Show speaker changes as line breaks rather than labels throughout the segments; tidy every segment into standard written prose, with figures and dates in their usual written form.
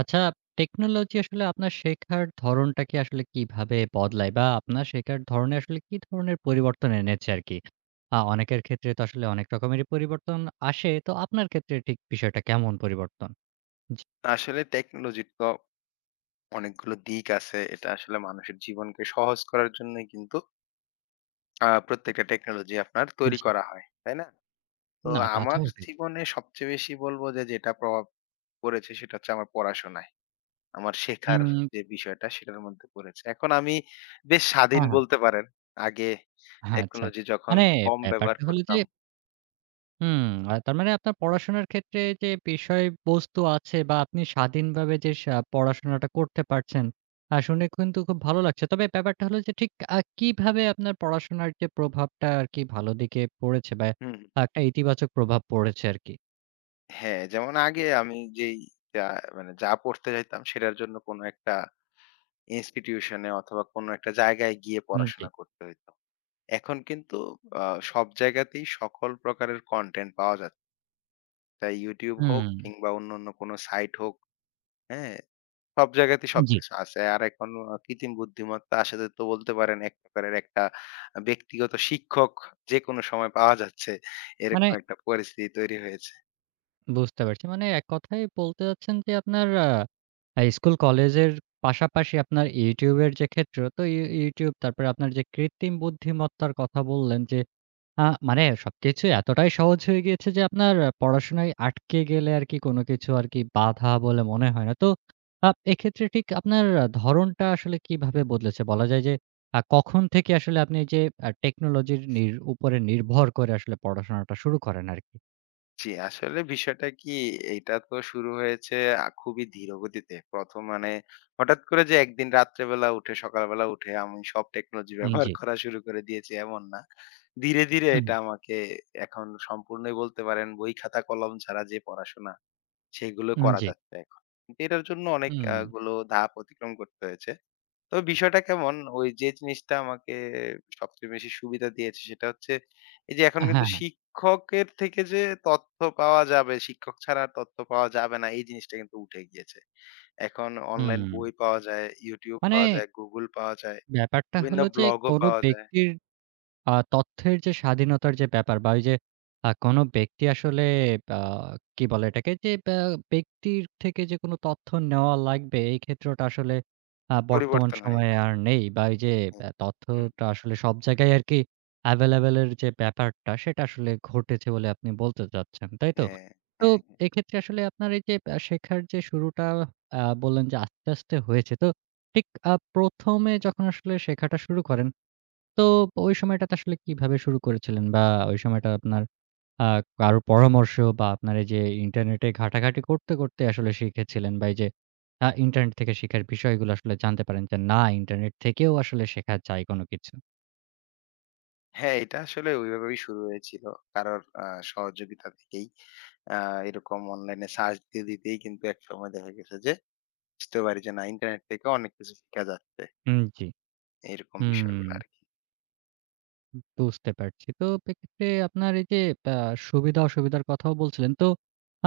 আচ্ছা, টেকনোলজি আসলে আপনার শেখার ধরনটাকে আসলে কিভাবে বদলায়? বা আপনার শেখার ধরনে আসলে কি ধরনের পরিবর্তন এনেছে আরকি? অনেকের ক্ষেত্রে তো আসলে অনেক রকমেরই পরিবর্তন আসে। তো আপনার ক্ষেত্রে ঠিক বিষয়টা কেমন পরিবর্তন? জি,
আসলে টেকনোলজির তো অনেকগুলো দিক আছে। এটা আসলে মানুষের জীবনকে সহজ করার জন্যই কিন্তু প্রত্যেকটা টেকনোলজি আপনার তৈরি
জি।
করা হয়। তাই না? তো
না তা তো
আমার
বটেই।
জীবনে সবচেয়ে বেশি বলব যে যেটা প্রভাব পড়েছে সেটা হচ্ছে আমার পড়াশোনায়। আমার শেখার
উম
যে বিষয়টা সেটার মধ্যে পড়েছে। এখন আমি বেশ স্বাধীন
হ্যাঁ, হ্যাঁ।
বলতে পারেন। আগে
হ্যাঁ, আচ্ছা।
টেকনোলজি যখন
মানে
কম ব্যবহার
ব্যাপারটা হলো যে
করতাম।
হুম, তার মানে আপনার পড়াশোনার ক্ষেত্রে যে বিষয়বস্তু আছে বা আপনি স্বাধীনভাবে যে পড়াশোনাটা করতে পারছেন, শুনে কিন্তু খুব ভালো লাগছে। তবে ব্যাপারটা হলো যে ঠিক কিভাবে আপনার পড়াশোনার যে প্রভাবটা আরকি ভালো দিকে পড়েছে বা
হুম,
একটা ইতিবাচক প্রভাব পড়েছে আরকি।
হ্যাঁ, যেমন আগে আমি যেই যা মানে যা পড়তে চাইতাম সেটার জন্য কোনো একটা ইনস্টিটিউশনে অথবা কোনো একটা জায়গায় গিয়ে
উম জি।
পড়াশোনা করতে হইতো। এখন কিন্তু আ সব জায়গাতেই সকল প্রকারের কনটেন্ট পাওয়া যাচ্ছে। তাই YouTube হোক
হুম,
কিংবা অন্যান্য কোনো সাইট হোক, হ্যাঁ? সব জায়গাতেই
জি।
সবকিছু আছে। আর এখন কৃত্রিম বুদ্ধিমত্তার সাথে তো বলতে পারেন এক প্রকারের একটা ব্যক্তিগত শিক্ষক যেকোনো সময় পাওয়া যাচ্ছে।
মানে
এরকম একটা পরিস্থিতি তৈরি হয়েছে।
বুঝতে পারছি। মানে এক কথায় বলতে চাচ্ছেন যে আপনার আ আ স্কুল কলেজের পাশাপাশি আপনার YouTube এর যে ক্ষেত্র, তো YouTube তারপরে আপনার যে কৃত্রিম বুদ্ধিমত্তার কথা বললেন যে আ মানে সবকিছু এতটাই সহজ হয়ে গিয়েছে যে আপনার পড়াশোনায় আটকে গেলে আরকি কোনো কিছু আরকি বাধা বলে মনে হয় না। তো এক্ষেত্রে ঠিক আপনার ধরণটা আসলে কিভাবে বদলেছে? বলা যায় যে কখন থেকে আসলে আপনি যে টেকনোলজির উপরে নির্ভর করে আসলে পড়াশোনাটা শুরু করেন আরকি?
জি, আসলে বিষয়টা কি এটা তো শুরু হয়েছে খুবই ধীর গতিতে। ১ম মানে হঠাৎ করে যে একদিন রাত্রেবেলা উঠে, সকালবেলা উঠে আমি সব টেকনোলজি
উম
ব্যবহার
জি।
করা শুরু করে দিয়েছি এমন না। ধীরে, ধীরে
হুম,
এটা আমাকে এখন সম্পূর্ণই বলতে পারেন বই খাতা কলম ছাড়া যে পড়াশোনা সেগুলো
হুম,
করা
জি।
যাচ্ছে এখন। কিন্তু এটার জন্য অনেক
হুম।
গুলো ধাপ অতিক্রম করতে হয়েছে। তবে বিষয়টা কেমন? ওই যে জিনিসটা আমাকে সবচেয়ে বেশি সুবিধা দিয়েছে সেটা হচ্ছে এই যে এখন
হ্যাঁ,
কিন্তু
হ্যাঁ।
শিক্ষকের থেকে যে তথ্য পাওয়া যাবে, শিক্ষক ছাড়া আর তথ্য পাওয়া যাবে না এই জিনিসটা কিন্তু উঠে গিয়েছে। এখন অনলাইন
হুম।
বই পাওয়া যায়, YouTube
মানে
পাওয়া যায়, Google পাওয়া যায়,
ব্যাপারটা
বিভিন্ন
হলো যে
ব্লগও
কোনো
পাওয়া যায়।
ব্যক্তির তথ্যের যে স্বাধীনতার যে ব্যাপার বা ওই যে কোনো ব্যক্তি আসলে আ কি বলে এটাকে? যে ব্যক্তির থেকে যে কোনো তথ্য নেওয়া লাগবে এই ক্ষেত্রটা আসলে বর্তমান
পরিবর্তন হয়ে
সময়ে
গেছে।
আর নেই। বা এই যে
হুম, হুম,
তথ্যটা আসলে সব জায়গায় আরকি available এর যে ব্যাপারটা সেটা আসলে ঘটেছে বলে আপনি বলতে চাচ্ছেন, তাই তো?
হ্যাঁ,
তো
হ্যাঁ।
এক্ষেত্রে আসলে আপনার এই যে শেখার যে শুরুটা বললেন যে আস্তে, আস্তে হয়েছে। তো ঠিক ১ম এ যখন আসলে শেখাটা শুরু করেন তো ওই সময়টাতে আসলে কিভাবে শুরু করেছিলেন? বা ওই সময়টা আপনার আ কারো পরামর্শ বা আপনার এই যে ইন্টারনেটে ঘাটাঘাটি করতে, করতে আসলে শিখেছিলেন বা এই যে ইন্টারনেট থেকে শেখার বিষয়গুলো আসলে জানতে পারেন যে না ইন্টারনেট থেকেও আসলে শেখা যায় কোনো কিছু?
হ্যাঁ, এটা আসলে ওইভাবেই শুরু হয়েছিল। কারোর সহযোগিতা থেকেই। আ এরকম অনলাইনে সার্চ দিতে, দিতেই কিন্তু একসময় দেখা গেছে যে বুঝতে পারি যে না ইন্টারনেট থেকে অনেক কিছু শিখা যাচ্ছে।
উম জি।
এইরকম
হুম।
বিষয়গুলো আরকি।
বুঝতে পারছি। তো এক্ষেত্রে আপনার এই যে আ সুবিধা-অসুবিধার কথাও বলছিলেন। তো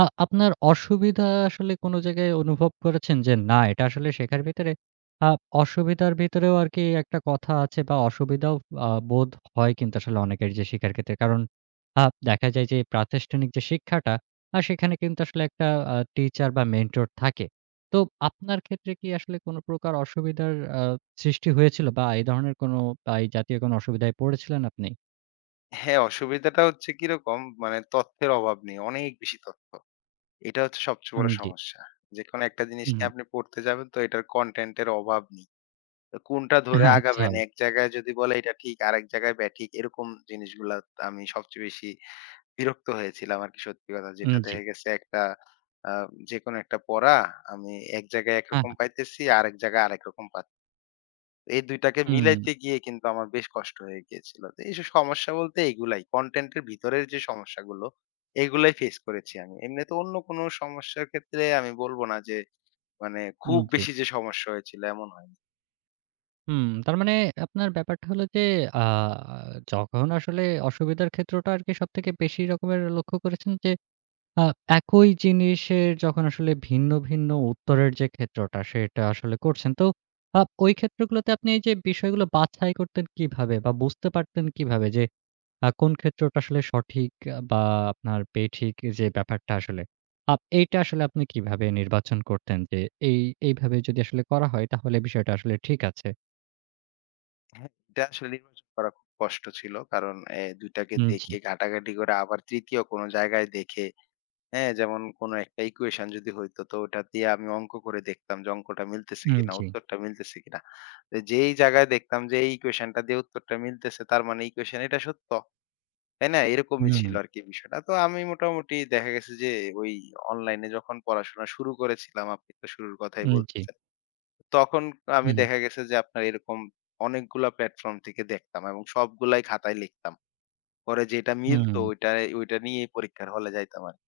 আপনার অসুবিধা আসলে কোন জায়গায় অনুভব করেছেন যে না এটা আসলে শেখার ভিতরে আ অসুবিধার ভিতরেও আরকি একটা কথা আছে বা অসুবিধাও বোধ হয় কিন্তু আসলে অনেকের যে শিক্ষার ক্ষেত্রে। কারণ আ দেখা যায় যে প্রাতিষ্ঠানিক যে শিক্ষাটা সেখানে কিন্তু আসলে একটা টিচার বা মেন্টর থাকে। তো আপনার ক্ষেত্রে কি আসলে কোনো প্রকার অসুবিধার সৃষ্টি হয়েছিল বা এই ধরনের কোনো বা এই জাতীয় কোনো অসুবিধায় পড়েছিলেন আপনি?
হ্যাঁ, অসুবিধাটা হচ্ছে কিরকম মানে তথ্যের অভাব নেই। অনেক বেশি তথ্য। এটা হচ্ছে সবচেয়ে
উম
বড়
জি।
সমস্যা। যেকোনো একটা জিনিস
উহু।
নিয়ে আপনি পড়তে যাবেন তো এটার কনটেন্ট এর অভাব নেই। তো কোনটা ধরে
আচ্ছা।
আগাবেন? এক জায়গায় যদি বলে এটা ঠিক, আরেক জায়গায় ব্যাঠিক এরকম জিনিসগুলা আমি সবচেয়ে বেশি বিরক্ত হয়েছিলাম আরকি সত্যি কথা।
উম
যেটা
জি।
দেখা গেছে একটা আ যেকোনো একটা পড়া আমি এক জায়গায়
হ্যাঁ,
একরকম
হ্যাঁ।
পাইতেছি, আরেক জায়গায় আরেক রকম পাচ্ছি। এই ২ টাকে
হুম,
মিলাইতে গিয়ে কিন্তু আমার বেশ কষ্ট হয়ে গিয়েছিল। তো এইসব সমস্যা বলতে এগুলাই। কনটেন্ট এর ভিতরের যে সমস্যাগুলো, এগুলাই ফেস করেছি আমি। এমনিতে অন্য কোনো সমস্যার ক্ষেত্রে আমি বলব না যে মানে খুব
উম জি।
বেশি যে সমস্যা হয়েছিল এমন হয়নি।
হুম, তার মানে আপনার ব্যাপারটা হলো যে আ যখন আসলে অসুবিধার ক্ষেত্রটা আরকি সবথেকে বেশি রকমের লক্ষ্য করেছেন যে আ একই জিনিসের যখন আসলে ভিন্ন, ভিন্ন উত্তরের যে ক্ষেত্রটা, সেটা আসলে করছেন। তো ওই ক্ষেত্রগুলোতে আপনি এই যে বিষয়গুলো বাছাই করতেন কিভাবে? বা বুঝতে পারতেন কিভাবে যে কোন ক্ষেত্রটা আসলে সঠিক বা আপনার বেঠিক যে ব্যাপারটা আসলে? এইটা আসলে আপনি কিভাবে নির্বাচন করতেন যে এই এইভাবে যদি আসলে করা হয় তাহলে বিষয়টা আসলে ঠিক আছে?
হ্যাঁ। এটা আসলে নির্বাচন করা খুব কষ্ট ছিল। কারণ এ ২ টাকে
উম জি,
দেখে ঘাটাঘাটি করে আবার ৩য় কোনো জায়গায় দেখে, হ্যাঁ, যেমন কোনো একটা ইকুয়েশন যদি হইতো তো ওটা দিয়ে আমি অঙ্ক করে দেখতাম যে অঙ্কটা মিলতেছে
উম
কিনা,
জি,
উত্তরটা মিলতেছে কিনা। তো যেই জায়গায় দেখতাম যে এই ইকুয়েশনটা দিয়ে উত্তরটা মিলতেছে তার মানে ইকুয়েশন এটা সত্য। তাই না? এরকমই
হুম,
ছিল আরকি বিষয়টা। তো আমি মোটামুটি দেখা গেছে যে ওই অনলাইনে যখন পড়াশোনা শুরু করেছিলাম, আপনি তো শুরুর কথাই
উম জি,
বলতেছেন। তখন আমি
উহু,
দেখা গেছে যে আপনার এরকম অনেকগুলা প্ল্যাটফর্ম থেকে দেখতাম এবং সবগুলাই খাতায় লিখতাম। পরে যেটা
হুম।
মিলতো ওইটা, ওইটা নিয়ে পরীক্ষার হলে যাইতাম আরকি।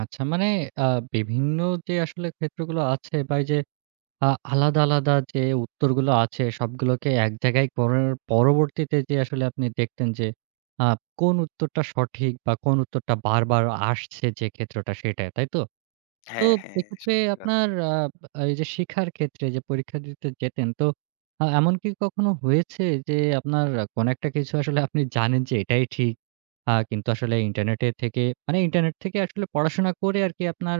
আচ্ছা মানে আ বিভিন্ন যে আসলে ক্ষেত্রগুলো আছে বা এই যে আ আলাদা, আলাদা যে উত্তরগুলো আছে সবগুলোকে এক জায়গায় করার পরবর্তীতে যে আসলে আপনি দেখতেন যে আ কোন উত্তরটা সঠিক বা কোন উত্তরটা বারবার আসছে যে ক্ষেত্রটা সেটা, তাই তো? তো
হ্যাঁ, হ্যাঁ।
এক্ষেত্রে
সত্যি কথা।
আপনার এই যে শিখার ক্ষেত্রে যে পরীক্ষা দিতে যেতেন তো এমন কি কখনো হয়েছে যে আপনার কোন একটা কিছু আসলে আপনি জানেন যে এটাই ঠিক। কিন্তু আসলে ইন্টারনেটে থেকে মানে ইন্টারনেট থেকে আসলে পড়াশোনা করে আরকি আপনার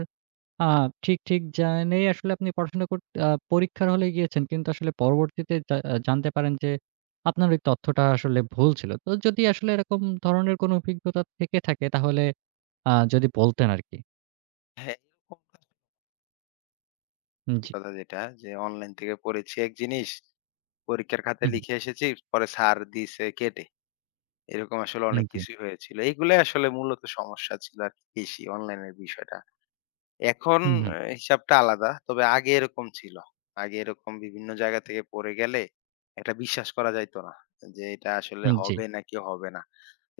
আ ঠিক, ঠিক জেনেই আসলে আপনি পড়াশোনা কর আ পরীক্ষার হলে গিয়েছেন। কিন্তু আসলে পরবর্তীতে জা আ জানতে পারেন যে আপনার ওই তথ্যটা আসলে ভুল ছিল। তো যদি আসলে এরকম ধরনের কোনো অভিজ্ঞতা থেকে থাকে তাহলে যদি বলতেন আরকি।
হ্যাঁ, এরকম
উম
সত্যি
জি।
কথা যেটা যে অনলাইন থেকে পড়েছি এক জিনিস, পরীক্ষার খাতায়
হুম,
লিখে এসেছি, পরে স্যার দিছে কেটে। এরকম আসলে
হুম,
অনেক
জি।
কিছুই হয়েছিল। এগুলাই আসলে মূলত সমস্যা ছিল আরকি বেশি অনলাইনের বিষয়টা। এখন
হুম, হুম,
হিসাবটা আলাদা। তবে আগে এরকম ছিল। আগে এরকম বিভিন্ন জায়গা থেকে পড়ে গেলে এটা বিশ্বাস করা যাইত না। যে এটা আসলে
উম জি।
হবে নাকি হবে না।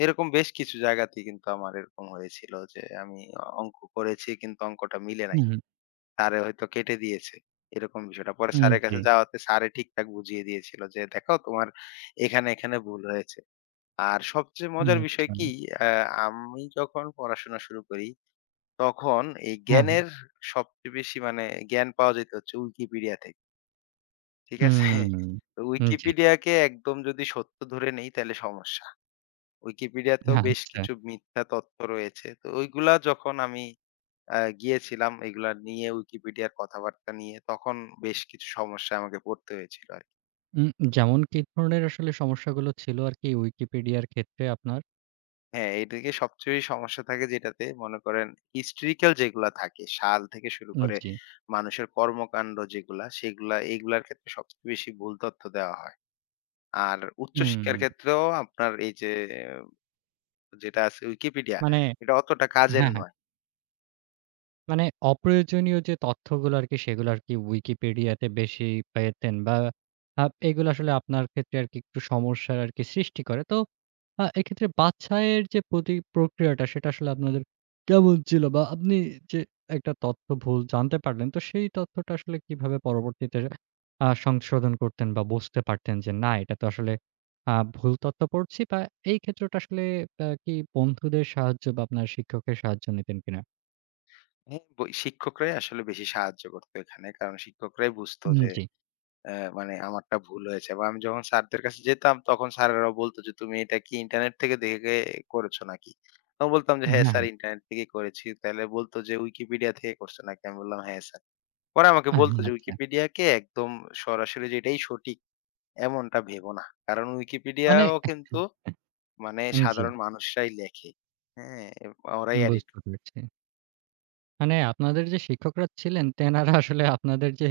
এরকম বেশ কিছু জায়গাতেই কিন্তু আমার এরকম হয়েছিল যে আমি অঙ্ক করেছি কিন্তু অঙ্কটা মিলে
হুম,
নাই।
হুম,
স্যারে হয়তো কেটে দিয়েছে। এরকম বিষয়টা। পরে
উম
স্যারের
জি।
কাছে যাওয়াতে স্যারে ঠিকঠাক বুঝিয়ে দিয়েছিল যে, "দেখো তোমার এখানে, এখানে ভুল হয়েছে।" আর সবচেয়ে
উম
মজার বিষয়
আচ্ছা।
কি? আ আমি যখন পড়াশোনা শুরু করি, তখন এই
হ্যাঁ, হ্যাঁ।
জ্ঞানের সবচেয়ে বেশি মানে জ্ঞান পাওয়া যেত হচ্ছে Wikipedia থেকে। ঠিক আছে?
উম
তো
উম জি।
Wikipedia-কে একদম যদি সত্য ধরে নেই তাহলে সমস্যা। Wikipedia-তেও বেশ
আচ্ছা।
কিছু মিথ্যা তথ্য রয়েছে। তো ওইগুলা যখন আমি গিয়েছিলাম এগুলা নিয়ে Wikipedia র কথাবার্তা নিয়ে তখন বেশ কিছু সমস্যায় আমাকে পড়তে হয়েছিল আরকি।
উম যেমন কি ধরনের আসলে সমস্যাগুলো ছিল আরকি Wikipedia র ক্ষেত্রে আপনার?
হ্যাঁ, এদিকে সবচেয়ে বেশি সমস্যা থাকে যেটাতে মনে করেন historical যেগুলা থাকে সাল থেকে শুরু
উম
করে
জি।
মানুষের কর্মকাণ্ড যেগুলা সেগুলা এগুলার ক্ষেত্রে সবচেয়ে বেশি ভুল তথ্য দেওয়া হয়। আর
হুম,
উচ্চশিক্ষার ক্ষেত্রেও আপনার এই যে আহ, যেটা আছে Wikipedia
মানে
এটা অতটা কাজের
হ্যাঁ, হ্যাঁ।
নয়।
মানে অপ্রয়োজনীয় যে তথ্যগুলো আরকি সেগুলো আরকি Wikipedia তে বেশি পেতেন বা এগুলো আসলে আপনার ক্ষেত্রে আরকি একটু সমস্যার আরকি সৃষ্টি করে। তো এক্ষেত্রে বাছাইয়ের যে প্রতি প্রক্রিয়াটা সেটা আসলে আপনাদের কেমন ছিল? বা আপনি যে একটা তথ্য ভুল জানতে পারলেন তো সেই তথ্যটা আসলে কিভাবে পরবর্তীতে সংশোধন করতেন বা বুঝতে পারতেন যে না এটা তো আসলে ভুল তথ্য পড়ছি বা এই ক্ষেত্রটা আসলে কি বন্ধুদের সাহায্য বা আপনার শিক্ষকের সাহায্য নিতেন কিনা?
হ্যাঁ, বই শিক্ষকরাই আসলে বেশি সাহায্য করতো এখানে। কারণ শিক্ষকরাই বুঝতো
উম
যে
জি।
মানে আমারটা ভুল হয়েছে বা আমি যখন স্যারদের কাছে যেতাম তখন স্যারেরা বলত যে, "তুমি এটা কি ইন্টারনেট থেকে দেখে করেছো নাকি?" আমি বলতাম যে, "হ্যাঁ
হ্যাঁ,
স্যার
হ্যাঁ।
ইন্টারনেট থেকেই করেছি।" তাইলে বলত যে, "উইকিপিডিয়া থেকে করছো নাকি?" আমি বললাম, "হ্যাঁ স্যার।" পরে আমাকে বলত যে,
আচ্ছা।
"উইকিপিডিয়াকে একদম সরাসরি যে এটাই সঠিক এমনটা ভেবো না। কারণ
মানে
উইকিপিডিয়াও কিন্তু মানে
জি,
সাধারণ মানুষরাই লেখে। হ্যাঁ? ওরাই এডিট।"
বুঝতে পেরেছি। মানে আপনাদের যে শিক্ষকরা ছিলেন তেনারা আসলে আপনাদের যে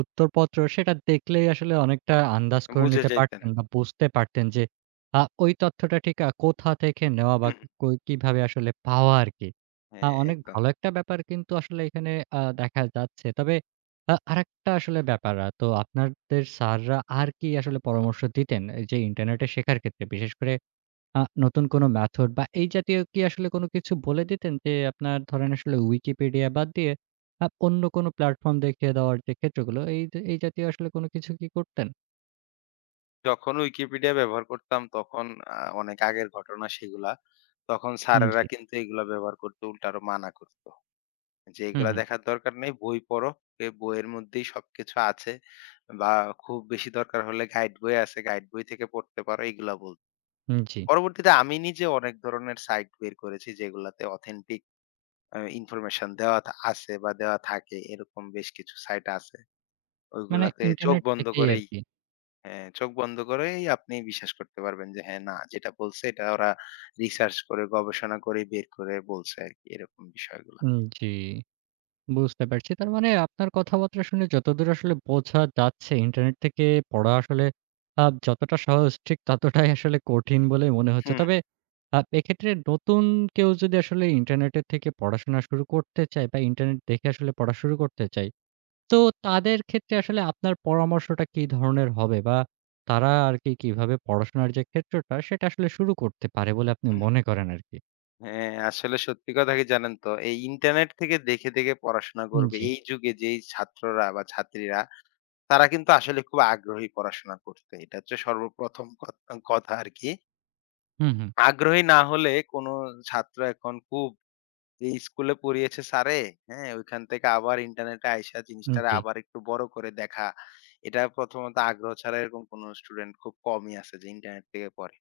উত্তরপত্র সেটা দেখলেই আসলে অনেকটা আন্দাজ করে
বুঝে
নিতে
যাইতেন।
পারতেন বা বুঝতে পারতেন যে ওই তথ্যটা ঠিক কোথা থেকে নেওয়া বা
হুম,
কই কিভাবে আসলে পাওয়া আরকি।
হ্যাঁ,
অনেক
একদম।
ভালো একটা ব্যাপার কিন্তু আসলে এখানে দেখা যাচ্ছে। তবে আরেকটা আসলে ব্যাপার তো আপনাদের স্যাররা আর কি আসলে পরামর্শ দিতেন? এই যে ইন্টারনেটে শেখার ক্ষেত্রে বিশেষ করে নতুন কোনো মেথড বা এই জাতীয় কি আসলে কোনো কিছু বলে দিতেন? যে আপনার ধরেন আসলে Wikipedia বাদ দিয়ে অন্য কোনো প্ল্যাটফর্ম দেখিয়ে দেওয়ার যে ক্ষেত্রগুলো, এই এই জাতীয় আসলে কোনো কিছু কি করতেন?
যখন Wikipedia ব্যবহার করতাম তখন অনেক আগের ঘটনা সেগুলা। তখন
উম
স্যারেরা
জি।
কিন্তু এগুলা ব্যবহার করতে উল্টা আরো মানা করত। যে
হুম,
এগুলা
হুম।
দেখার দরকার নেই, বই পড়ো। এ বইয়ের মধ্যেই সবকিছু আছে। বা খুব বেশি দরকার হলে গাইড বই আছে, গাইড বই থেকে পড়তে পারো এগুলা বলত।
উম জি।
পরবর্তীতে আমি নিজে অনেক ধরনের সাইট বের করেছি যেগুলাতে অথেন্টিক ইনফরমেশন দেওয়া থা আছে বা দেওয়া থাকে এরকম বেশ কিছু সাইট আছে।
মানে
ওইগুলাতে চোখ
ইন্টারনেট
বন্ধ
থেকেই
করেই,
আরকি।
হ্যাঁ, চোখ বন্ধ করেই আপনি বিশ্বাস করতে পারবেন যে হ্যাঁ, না যেটা বলছে এটা ওরা রিসার্চ করে গবেষণা করে বের করে বলছে আরকি এরকম বিষয়গুলা।
উম জি। বুঝতে পারছি। তার মানে আপনার কথাবার্তা শুনে যতদূর আসলে বোঝা যাচ্ছে ইন্টারনেট থেকে পড়া আসলে যতটা সহজ ঠিক ততটাই আসলে কঠিন বলেই মনে হচ্ছে।
হুম,
তবে এক্ষেত্রে নতুন কেউ যদি আসলে ইন্টারনেটের থেকে পড়াশোনা শুরু করতে চায় বা ইন্টারনেট দেখে আসলে পড়া শুরু করতে চায়, তো তাদের ক্ষেত্রে আসলে আপনার পরামর্শটা কি ধরনের হবে? বা তারা আরকি কিভাবে পড়াশোনার যে ক্ষেত্রটা সেটা আসলে শুরু করতে পারে বলে আপনি
হুম।
মনে করেন আরকি?
হ্যাঁ, আসলে সত্যি কথা কি জানেন তো এই ইন্টারনেট থেকে দেখে, দেখে পড়াশোনা করবে
জি।
এই যুগে যেই ছাত্ররা বা ছাত্রীরা তারা কিন্তু আসলে খুব আগ্রহী পড়াশোনা করতে। এটা হচ্ছে সর্বপ্রথম কথা আরকি।
হুম, হুম।
আগ্রহী না হলে কোন ছাত্র এখন খুব এই স্কুলে পড়িয়েছে স্যারে, হ্যাঁ? ওইখান থেকে আবার ইন্টারনেটে আইসা জিনিসটারে
জি।
আবার একটু বড় করে দেখা। এটা প্রথমত আগ্রহ ছাড়া এরকম কোন স্টুডেন্ট খুব কমই আছে যে ইন্টারনেট থেকে পড়ে।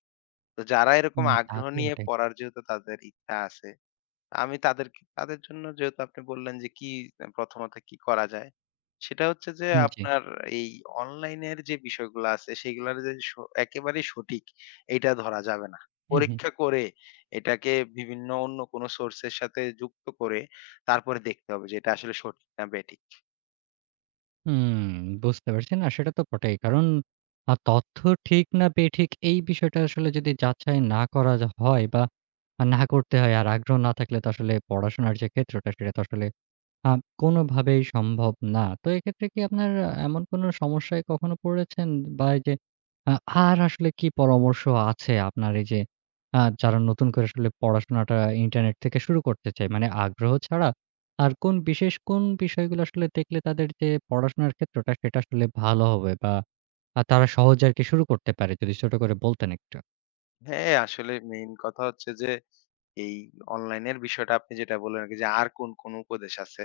তো যারা এরকম
হুম, তা
আগ্রহ
তো
নিয়ে
বটে।
পড়ার যেহেতু তাদের ইচ্ছা আছে আমি তাদেরকে তাদের জন্য যেহেতু আপনি বললেন যে কি প্রথমত কি করা যায়? সেটা হচ্ছে যে
জি।
আপনার এই অনলাইনের যে বিষয়গুলো আছে সেগুলার যে স একেবারেই সঠিক এটা ধরা যাবে না।
হুম, হুম।
পরীক্ষা করে এটাকে বিভিন্ন অন্য কোন সোর্স এর সাথে যুক্ত করে তারপরে দেখতে হবে যে এটা আসলে সঠিক না বেঠিক।
হুম, বুঝতে পারছি। না, সেটা তো বটেই। কারণ তথ্য ঠিক না বেঠিক এই বিষয়টা আসলে যদি যাচাই না করা যা হয় বা না করতে হয় আর আগ্রহ না থাকলে তো আসলে পড়াশোনার যে ক্ষেত্রটা সেটা তো আসলে আ কোনোভাবেই সম্ভব না। তো এক্ষেত্রে কি আপনার এমন কোনো সমস্যায় কখনো পড়েছেন? বা এই যে আ আর আসলে কি পরামর্শ আছে আপনার এই যে যারা নতুন করে আসলে পড়াশোনাটা ইন্টারনেট থেকে শুরু করতে চায়, মানে আগ্রহ ছাড়া আর কোন বিশেষ কোন বিষয়গুলো আসলে দেখলে তাদের যে পড়াশোনার ক্ষেত্রটা সেটা আসলে ভালো হবে বা তারা সহজে আরকি শুরু করতে পারে? যদি ছোট করে বলতেন একটু।
হ্যাঁ, আসলে মেইন কথা হচ্ছে যে এই অনলাইনের বিষয়টা আপনি যেটা বললেন আরকি যে আর কোন, কোন উপদেশ আছে?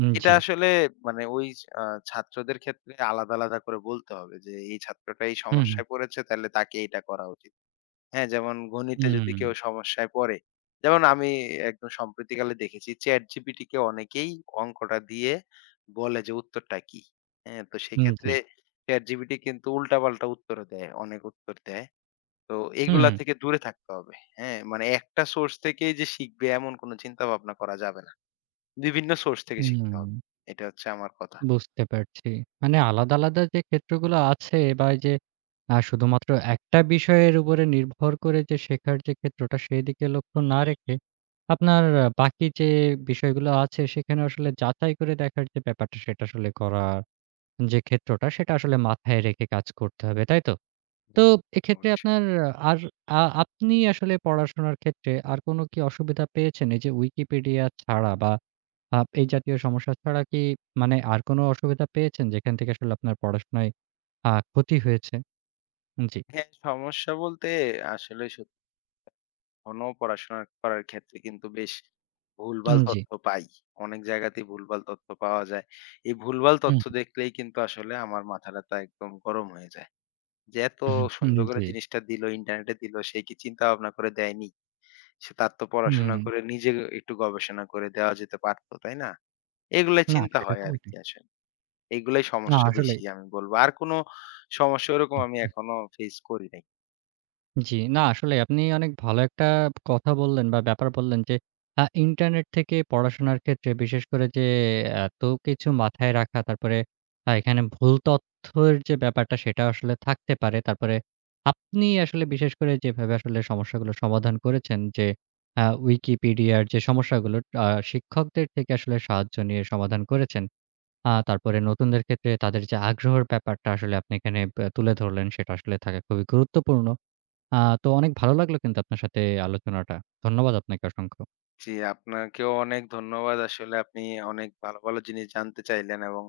উম
এটা
জি।
আসলে মানে ওই আ ছাত্রদের ক্ষেত্রে আলাদা, আলাদা করে বলতে হবে যে, এই ছাত্রটা এই
হুম, হুম।
সমস্যায় পড়েছে তাহলে তাকে এটা করা উচিত। হ্যাঁ, যেমন গণিতে
হুম,
যদি
হুম।
কেউ সমস্যায় পড়ে, যেমন আমি একদম সম্প্রতিকালে দেখেছি ChatGPT কে অনেকেই অঙ্কটা দিয়ে বলে যে উত্তরটা কি? হ্যাঁ, তো
জি।
সেক্ষেত্রে ChatGPT কিন্তু উল্টাপাল্টা উত্তরও দেয়, অনেক উত্তর দেয়। তো
হুম,
এগুলা
হুম।
থেকে দূরে থাকতে হবে। হ্যাঁ, মানে একটা সোর্স থেকেই যে শিখবে এমন কোন চিন্তা ভাবনা করা যাবে না। বিভিন্ন সোর্স থেকে শিখতে
হুম।
হবে। এটা হচ্ছে আমার কথা।
বুঝতে পারছি। মানে আলাদা, আলাদা যে ক্ষেত্রগুলো আছে বা এই যে শুধুমাত্র একটা বিষয়ের উপরে নির্ভর করে যে শেখার যে ক্ষেত্রটা সেদিকে লক্ষ্য না রেখে আপনার বাকি যে বিষয়গুলো আছে সেখানে আসলে যাচাই করে দেখার যে ব্যাপারটা সেটা আসলে করার যে ক্ষেত্রটা সেটা আসলে মাথায় রেখে কাজ করতে হবে, তাই তো? তো এক্ষেত্রে
অবশ্যই।
আপনার আর আপনি আসলে পড়াশোনার ক্ষেত্রে আর কোনো কি অসুবিধা পেয়েছেন? এই যে Wikipedia ছাড়া বা এই জাতীয় সমস্যা ছাড়া কি মানে আর কোনো অসুবিধা পেয়েছেন যেখান থেকে আসলে আপনার পড়াশোনায় ক্ষতি হয়েছে? জি,
হ্যাঁ, সমস্যা বলতে আসলে এখনো পড়াশোনা করার ক্ষেত্রে কিন্তু বেশ ভুলভাল
উম জি,
তথ্য পাই। অনেক জায়গাতেই ভুলভাল তথ্য পাওয়া যায়। এই ভুলভাল তথ্য
উম
দেখলেই কিন্তু আসলে আমার মাথাটাথা একদম গরম হয়ে যায়। যে এত
হুম,
সুন্দর করে
জি,
জিনিসটা দিল, ইন্টারনেটে দিল, সে কি চিন্তা ভাবনা করে দেয়নি? সে তার তো
হুম।
পড়াশোনা করে নিজে একটু গবেষণা করে দেওয়া যেতে পারত, তাই না? এগুলাই
না
চিন্তা
সেটা
হয়
তো
আরকি
বটেই।
আসলে। এগুলাই
না
সমস্যা বেশি
আসলেই।
আমি বলব। আর কোনো সমস্যা ওরকম আমি এখনো ফেস করি নাই।
জি, না আসলে আপনি অনেক ভালো একটা কথা বললেন বা ব্যাপার বললেন যে ইন্টারনেট থেকে পড়াশোনার ক্ষেত্রে বিশেষ করে যে এত কিছু মাথায় রাখা তারপরে এখানে ভুল তথ্যের যে ব্যাপারটা সেটা আসলে থাকতে পারে। তারপরে আপনি আসলে বিশেষ করে যেভাবে আসলে সমস্যাগুলো সমাধান করেছেন যে Wikipedia র যে সমস্যাগুলো শিক্ষকদের থেকে আসলে সাহায্য নিয়ে সমাধান করেছেন। তারপরে নতুনদের ক্ষেত্রে তাদের যে আগ্রহের ব্যাপারটা আসলে আপনি এখানে তুলে ধরলেন সেটা আসলে থাকা খুবই গুরুত্বপূর্ণ। আ তো অনেক ভালো লাগলো কিন্তু আপনার সাথে আলোচনাটা। ধন্যবাদ আপনাকে অসংখ্য।
জি, আপনাকেও অনেক ধন্যবাদ। আসলে আপনি অনেক ভালো, ভালো জিনিস জানতে চাইলেন এবং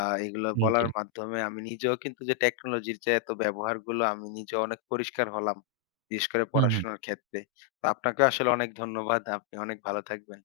এগুলো
উম জি।
বলার মাধ্যমে আমি নিজেও কিন্তু যে টেকনোলজির যে এত ব্যবহারগুলো আমি নিজেও অনেক পরিষ্কার হলাম। বিশেষ করে
হুম, হুম।
পড়াশোনার ক্ষেত্রে। তো আপনাকেও আসলে অনেক ধন্যবাদ। আপনি অনেক ভালো থাকবেন।